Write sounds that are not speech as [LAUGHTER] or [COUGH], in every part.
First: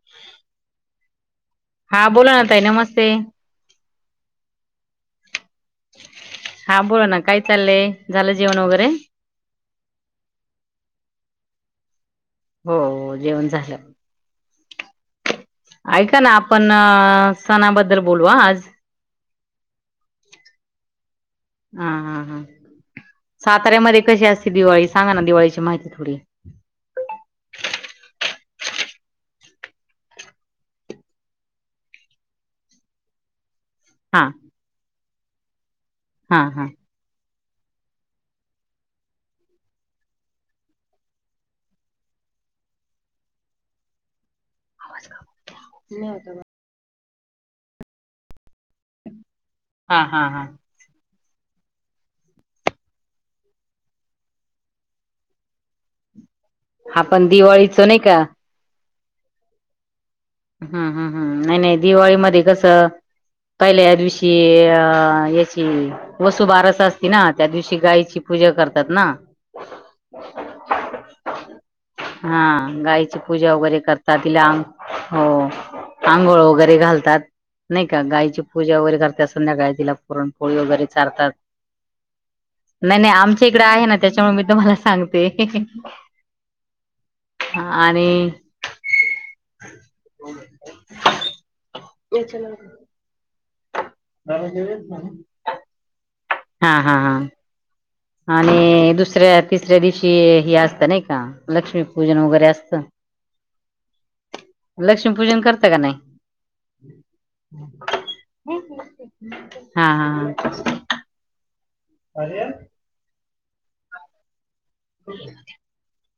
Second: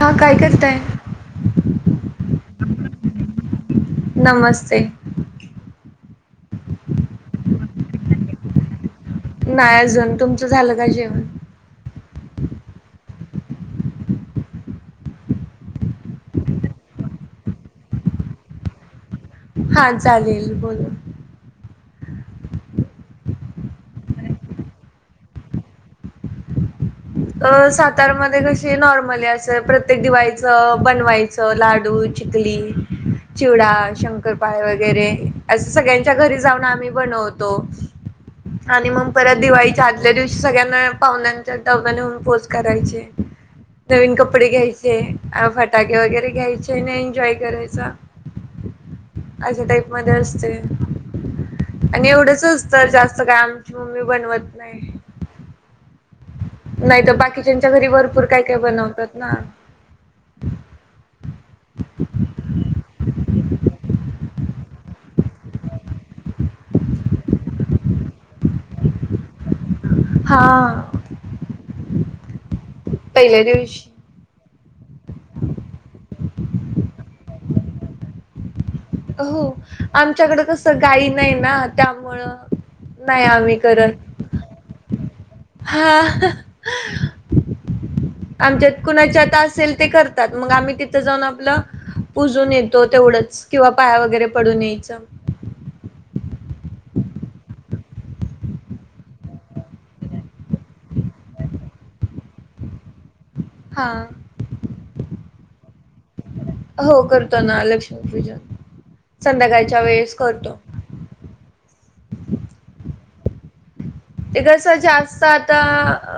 हा काय करताय? हा बोला ना ताई नमस्ते नमस्ते. हा बोला ना काय चाललंय झालं जेवण वगैरे नाही अजून तुमचं झालं का जेवण? हो जेवण झालं? ऐका ना आपण सणाबद्दल बोलू आज हा चालेल बोलून हा हा हां साताऱ्यामध्ये कशी असते दिवाळी सांगा ना दिवाळीची माहिती थोडी अ सातारमध्येध्ये कशी नॉर्मल असं प्रत्येक दिवाळीचं बनवायचं. लाडू चिखली चिवडा हा शंकर पाय वगैरे असं सगळ्यांच्या घरी हा जाऊ हा आम् नतो आणि मग परत दिवाळीच्या आदल्या दिवशी सगळ्यांना पाहनांच्या पोज करायचे नवीन कपडे घ्यायचे फटाके वगैरे घ्यायचे. एन्जॉय करायचा अशा टाईप हा मध्ये हा हा असते. आणि एवढंचच तर जास्त काय आमची मम्मी बनवत नाही नाही तर आपण बाकीच्याच्या दिवाळीचं घरी नाही का भरपूर काय काय बनवतात ना हम्म हम् हम् नाही नाही दिवाळीमध्येध्ये कसं? काहिला या दिवशी अ याची वसू बारसा असती ना त्या दिवशी गायची पूजा करतात ना. हा हा गाईची पहिल्या पूजा वगैरे दिवशी करत तिला अंग. हो आंघोळ वगैरे घालतात नाही का गायची पूजा वगैरे घ करते हो संध्याकाळ तिला आमच्याकडे पुरणपोळी कसं वगैरे गाई चारतात. नाही ना त्यामुळं नाही नाही आमच्या आम्ही इकडें आहे करत ना त्याच्यामुळे मी तुम्हाला सांगते. हा ह आणि आमच्यात कुणाची आता असेल ते करतात मग आम्ही तिथं जाऊन आपलं पुूजून येतो. तेवढंच किंवा पाया वगैरे पडून यायचं. हा हा हा. आणि दुसऱ्या तिसऱ्या दिवशी हे असतं नाही का लक्ष्मीपूजन वगैरे असतं. [INAUDIBLE] हा. लक्ष्मी पूजन करत का नाही. हो करतो ना लक्ष्मीपूजन संध्याकाळच्या हा हा वेळेस हा. करतो अरे ते कसं जास्त आता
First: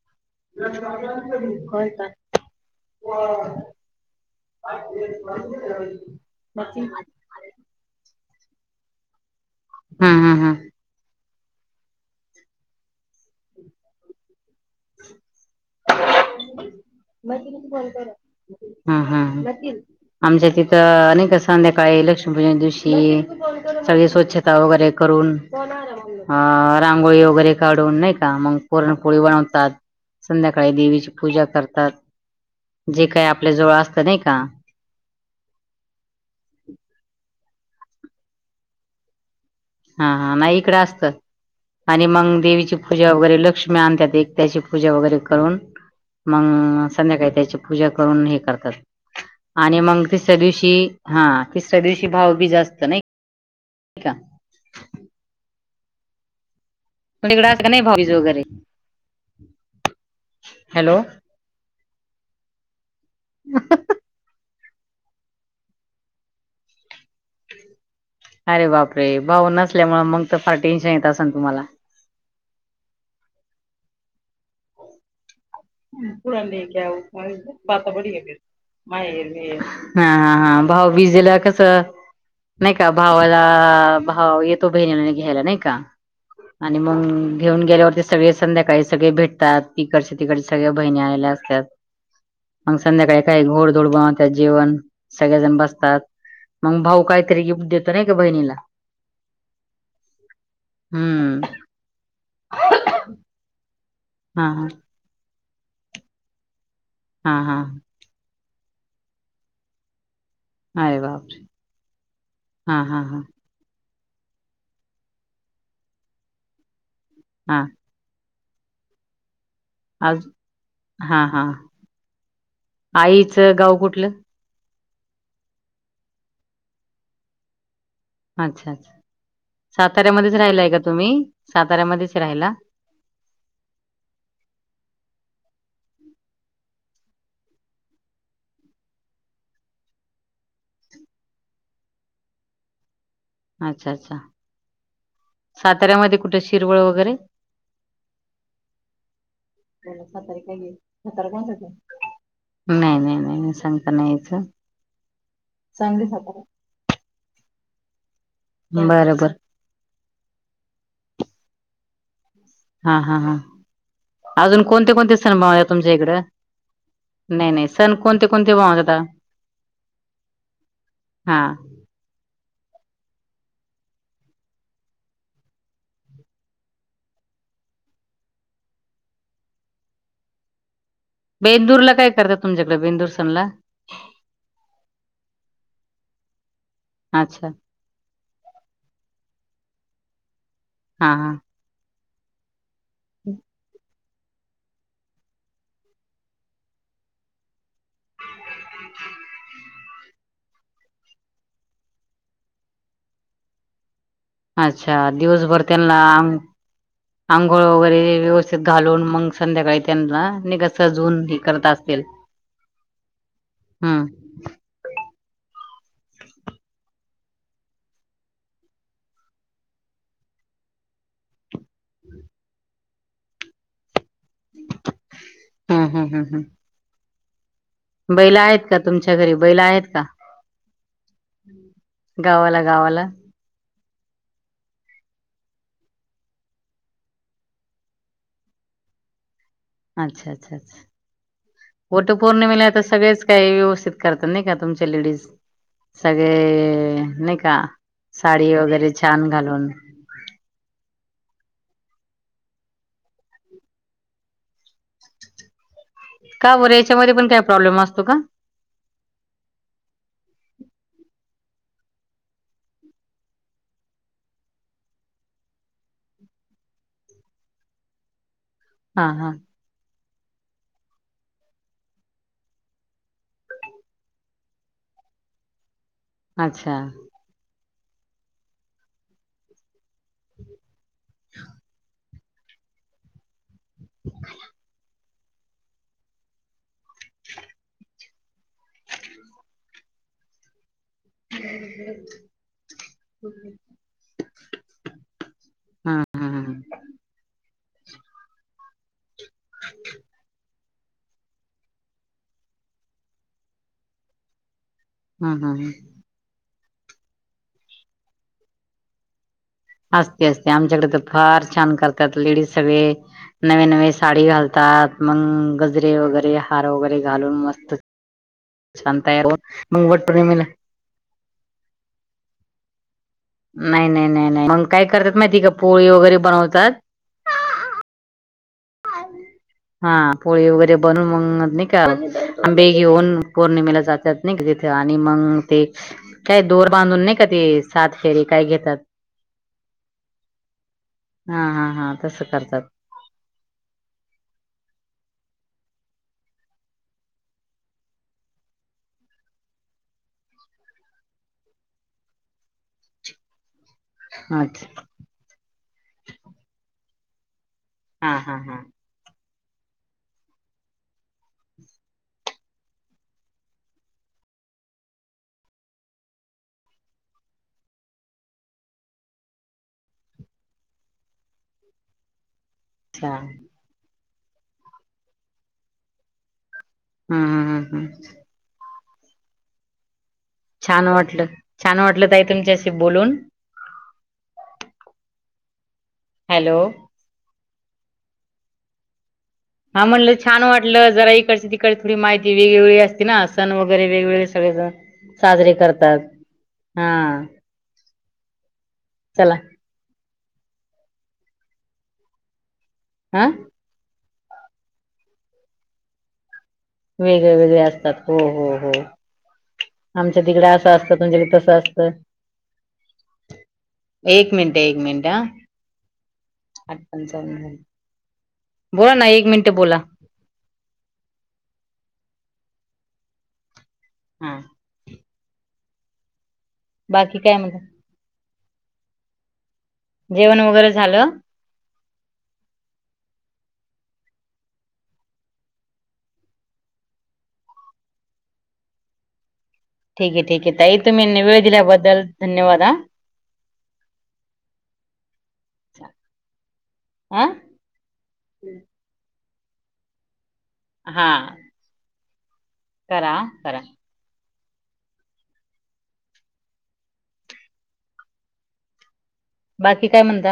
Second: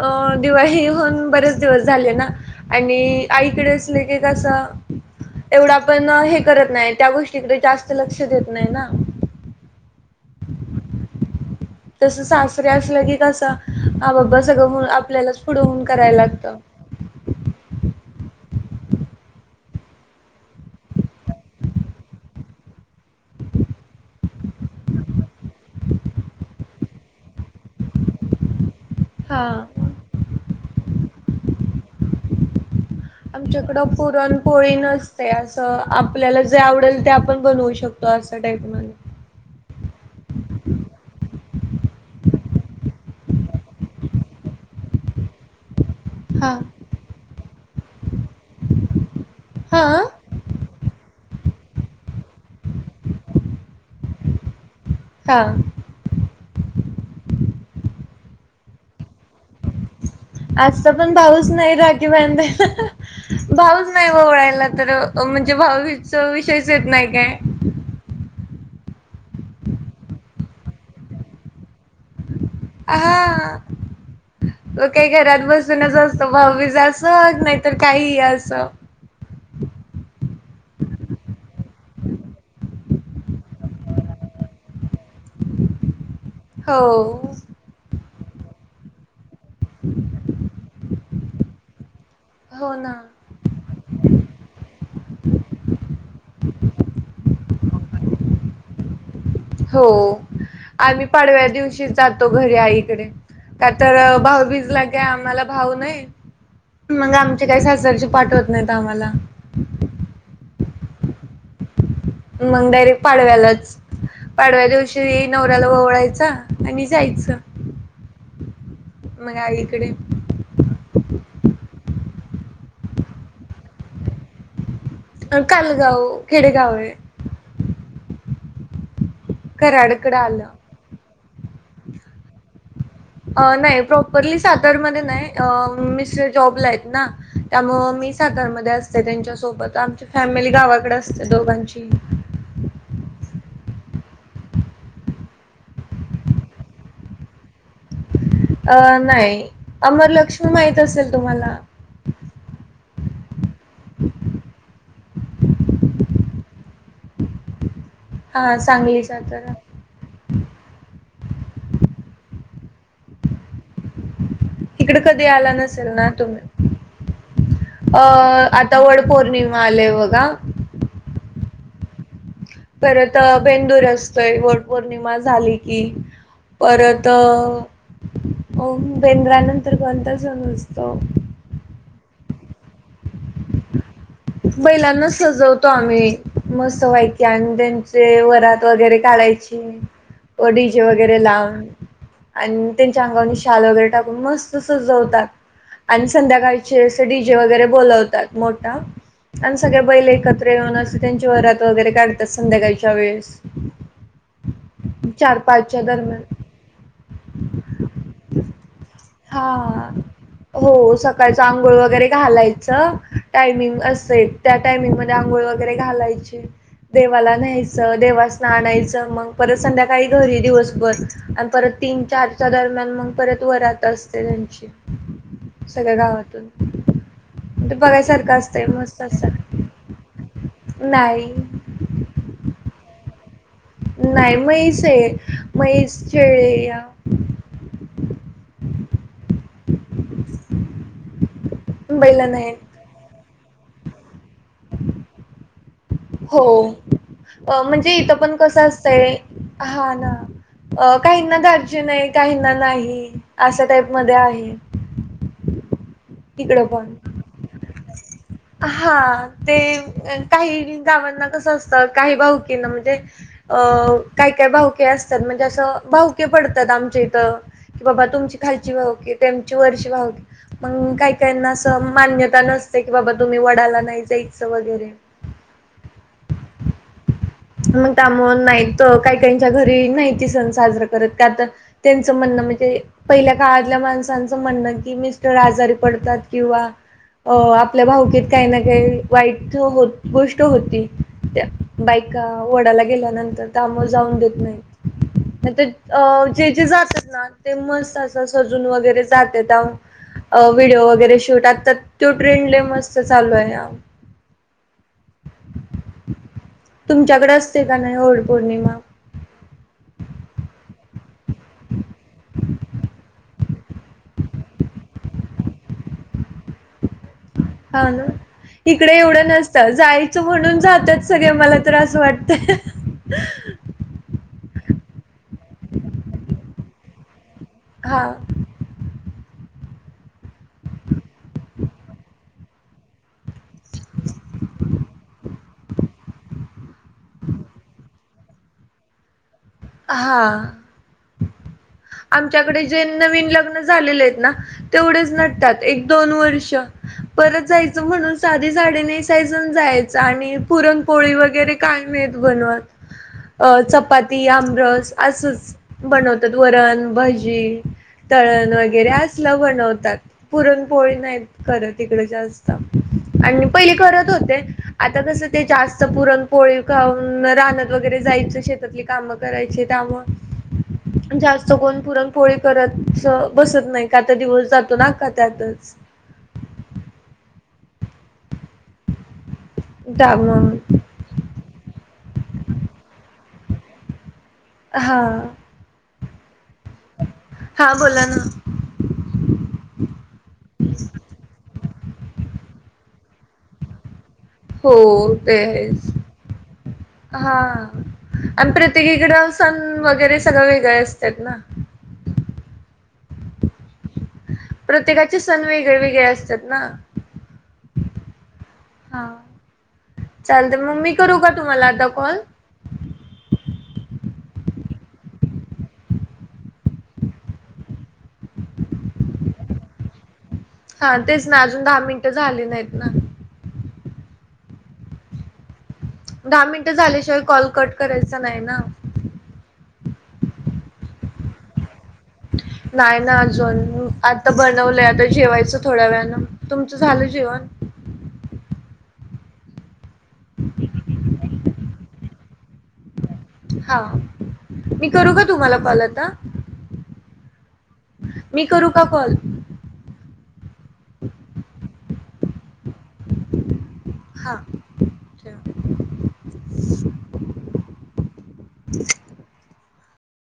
अ दिवाळी होन बरेच दिवस झाले ना. आणि आईकडेच ले क कस एवढा पण हे करत नाही त्या गोष्टी तिकडे जास्त लक्ष देत नाही ना. हा हा हा. तसं सासरे असलं की कस हा बाबा सगळं आपल्यालाच पुढं होऊन करायला लागतं. म बरो. आमच्या तिथं अनेकध्याकाळी लक्ष्मीपूजन दिवशी सगळे स्वच्छ ता वगैरे करून अ रांगोळी वगैरे काढून नाही का मग पुोरणपोळी हा. बनवतात संध्याकाळी देवीची पूजा करतात. जे काही आपल्या जोळ असत नाही का? कोन ते असं आपल्याला जे आवडेल ते आपण बनवू शकतो असा टाईप म्ह हा हा नाही इकडें असतं आणि मग देवीची पूजा वगैरे लक्ष्मी आणतात एक त्या्याची पूजा वगैरे करून हा. मग संध्याकाळी त्याची पूजा करून हे करतात आणि हा. मग तिसऱ्या दिवशी हा तिसऱ्या दिवशी भाव बी जास्त नाही का हा इकड अस का नाही भाीजी वगैरे आजता हॅलो पण भाऊच नाही राखी ब भाऊच नाही ळायला तर म्हणजे भावीच विषयच येत नाही काय अरे बाप रे भाऊ नसल्यामुळे मग तर फार टेन्शन येत अस ना तुम्हाला हा म काही घरात बस असत ववीज असं नाहीतर काहीही असं हा हा हा भाऊ बिजेला कस नाही का भावाला भाव येतो बहिणी घ्यायला नाही का आणि हो मग घेऊन गेल्यावरती सगळे संध्याकाळी सगळे भेटतात ती कड तिक सगळ्या बहिणी आलेल्या असत हो मग ना संध्याकाळी काही घोडधोड गवत जेवण सगळेजण बसतात मग भाऊ काहीतरी गिफ्ट देतो नाही का बहिणीला हो आम्ही हम्म पाडव्या दिवशी जातो घरी आईकडे का तर भाऊ हा हा बीजला काय आम्हाला भाऊ नाही मग हा आमचे हा काही सासरची पाठ हो नाही तर आम्हाला हा बापरे मग हा हा डायरेक्ट हा पाडव्यालाच पाडव्या दिवशी नवऱ्याला ववळायचा आणि जायचं हां मगाईकडे आज हा हा आईचं गाव कुठलं कालगाव खेडेगाव आहे अच्छा अच्छा कराडकडे साताऱ्यामध्येच आलं. राहिलाय का तुम्ही साताऱ्यामध्येच राहायला नाही प्रॉपरली सातारमध्ये नाही मिस्टर जॉबला आहेत ना त्यामु मी सागरमध्ये असते त्यांच्यासोबत आमची फॅमिली गावाकडे असते दोघांची अच्छा अच्छा साताऱ्यामध्ये कुठे शिरवळ वगैरे अ नाही अमर लक्ष्मी माहित असेल तुम्हाला नाही नाही नाही नाही सांगता नाहीथ सांग हा चांगलीच बरं बर. तर हा हा हा अजून कोणते तिकडे कोणते कधी सन आला नसेल तुमच्या ना इकडं तुम्ही. नाही नाही सण अ, कोणते कोणते आता वागता वड पौर्णिमा आले बघा. हा परत बेंदूर असतोय वट पौर्णिमा झाली की परत अ बेंद्रानंतर कोणता सण येतो असत बेंदूर ला काय करतात तुमच्याकडे बेंदूर सणला बैलांना सजवतो आम्ही मस्तवायकी अच्छा. आणि त्यां वरात वगैरे काढायचे ओ डी जे हा वगैरे हा. लावून आणि त्यांच्या अंगाने शाल वगैरे टाकून मस्त सजवतात आणि संध्याकाळचे अस डी जे वगैरे बोवलतात तमोठा आणि सगळ्या बैले एकत्र येऊन अस त्यांच्या वरात वगैरे काढतात संध्याकाळच्या वेळेस अच्छा चार दिवसभर पाचच्या त्यांना दरम्यान. आंघोळ वगैरे व्यवस्थित घालून मग हा संध्याकाळी त्यांना नाही का हो सजवून हे सकाळच करत आंघोळ असतील. वगैरे घालायचं टायमिंग हम्म. असे त्या टायमिंग मध्ये आंघोळ वगैरे घालायचे देवाला न्यायचं देवा स्नानायचं मग परत संध्याकाळी घरी दिवसभर आणि परत तीन चारच्या दरम्यान मग परत वरात असते त्यांची हम्म सगळ्या हम्म हम्म गावातून हम्म. ते बैल बघायसारखं आहेत असतंय का मस्त तुमच्या घरी? असत बैल आहेत का? नाही गावाला गावाला नाही म्हैस आहे मैसळे या अच्छा अच्छा अच्छा वट बैल पौर्णिमेला नाहीत तर सगळेच काय व्यवस्थित करत नाही का तुमच्या लेडीज हो सगळे नाही का अ, म्हणजे साडी वगैरे छान घालून अला अ काहींना दधारजीन नाही काहींना नाही अशा टाईप मध्ये आहे का बरं याच्यामध्ये पण काय प्रॉब्लेम असतो का हा ते काही गावांना कसं असतं काही भाऊकींना म्हणजे अ काही काय भाऊके असतात म्हणजे असं भाऊके पडतात आमच्या इथं की बाबा तुमची खालची हा भावकी हा त्यांची वरची भावकी के मग काही काहीना असं मान्यता नसते की बाबा तुम्ही वडाला नाही जायचं वगैरे अच्छा मग त्यामुळे नाहीत काही काहीच्या घरी नाहीती सण साजरा करत का तर त्यां म्हण म्हणजे पहिल्या काळातल्या माणसचं म्हण की मिस्टर आजारी पडतात किंवा हो आपल्या भाऊकेत काही ना काही वाईट हो गोष्ट होती त्या बायका वडाला गेल्यानंतर त्यामूळ जाऊन देत नाही हम्म हम्म जे हम्म जे जातात ना ते मस्त अस अस सजून वगैरे जात्यात व्हिडिओ वगैरे शूट आ तर तो ट्रेंड मस्त चालू आहे हम् हम हम तुमच्याकडे असते का नाही वट पौर्णिमा असते असते आमच्याकडे तर फार छान करतात लेडीज सगळे नवे नवे साडी घालतात मग गजरे वगैरे हार वगैरे घालून मस्त इडे छान तयार एवढं नसत होऊन मग जायच वटपौर्णिमेला म्हणून जात्यात सगळे मला त्रास वाटते नाही नाही नाही नाही मग काय करतात माहिती का पोळी वगैरे बनवतात हा [INAUDIBLE] हा पोळी वगैरे बनून मग निकाल आंबे घेऊन पौर्णिमेला जातात नाही का तिथे आणि मग ते काय दोर बांधून नाही का ते सात फेरी काय घेतात हा हा हा हा तसं करतात आमच्याकडे जे नवीन लग्न झालेले आहेत ना तेवढेच नटतात एक दोन वर्ष परत जायचं म्हणून साधी साडी नेसायचं जायचं आणि पुरणपोळी वगैरे काय नाय बनवत चपाती आमटी अच्छा असच बनवतात वरण भजी हा हा तळण हा वगैरे अस बनवतात पुरण पोळी नाही करत तिकड जास्त आणि पहिले करत होते आता कस ते जास्त पुरण पोळी खाऊन रानात वगैरे जायच शेतातली काम कराय त्यामुळे जास्त कोण पुरणपोळी करत अच्छा हम्म बसत नाही. का तर दिवस जातो ना अख्खा त्यातच हम् हम हम हम् जा म छान वाटलं छान वाटलं ताई तुमच्याशी बोलून हां हॅलो हा बोला ना. हा म्हटलं छान वाटलं जरा इकडची तिकडे थोडी माहिती वेगवेगळी असती ना सन वगैरे वेगवेगळे. सगळेजण हो साजरे तेच करतात हा. आणि प्रत्येकीकडे चला सण वगैरे सगळं वेगळे असतात ना. हम. प्रत्येकाचे सण वेगळे वेगळे असतात ना. वेगळे वेगळे असतात हो हो हो. हा. आमच्या तिकडं असं असतं तुमच्याकडे तसं आता असतं. कॉल? एक मिनट एक मिनिट ह. आठ पंचावन्न बोला ना एक मिनिटं बोला. हा तेच ना अजून दहा मिनटं झाली नाहीत ना. हा. दहा मिनटं बाकी झाल्याशिवाय काय कॉल म्हणता? कट करायचा नाही ना. जेवण वगैरे झालं. नाही ना अजून आता बनवलंय आता जेवायचं थोड्या वेळाने तुमचं झालं जेवण. ठीक आहे ठीक आहे तई तुम्ही वेळ दिल्याबद्दल धन्यवाद हा. हा मी करू का तुम्हाला कॉल आता. आं. मी करू का कॉल. हा. करा हा करा. हा. बाकी काय म्हणता.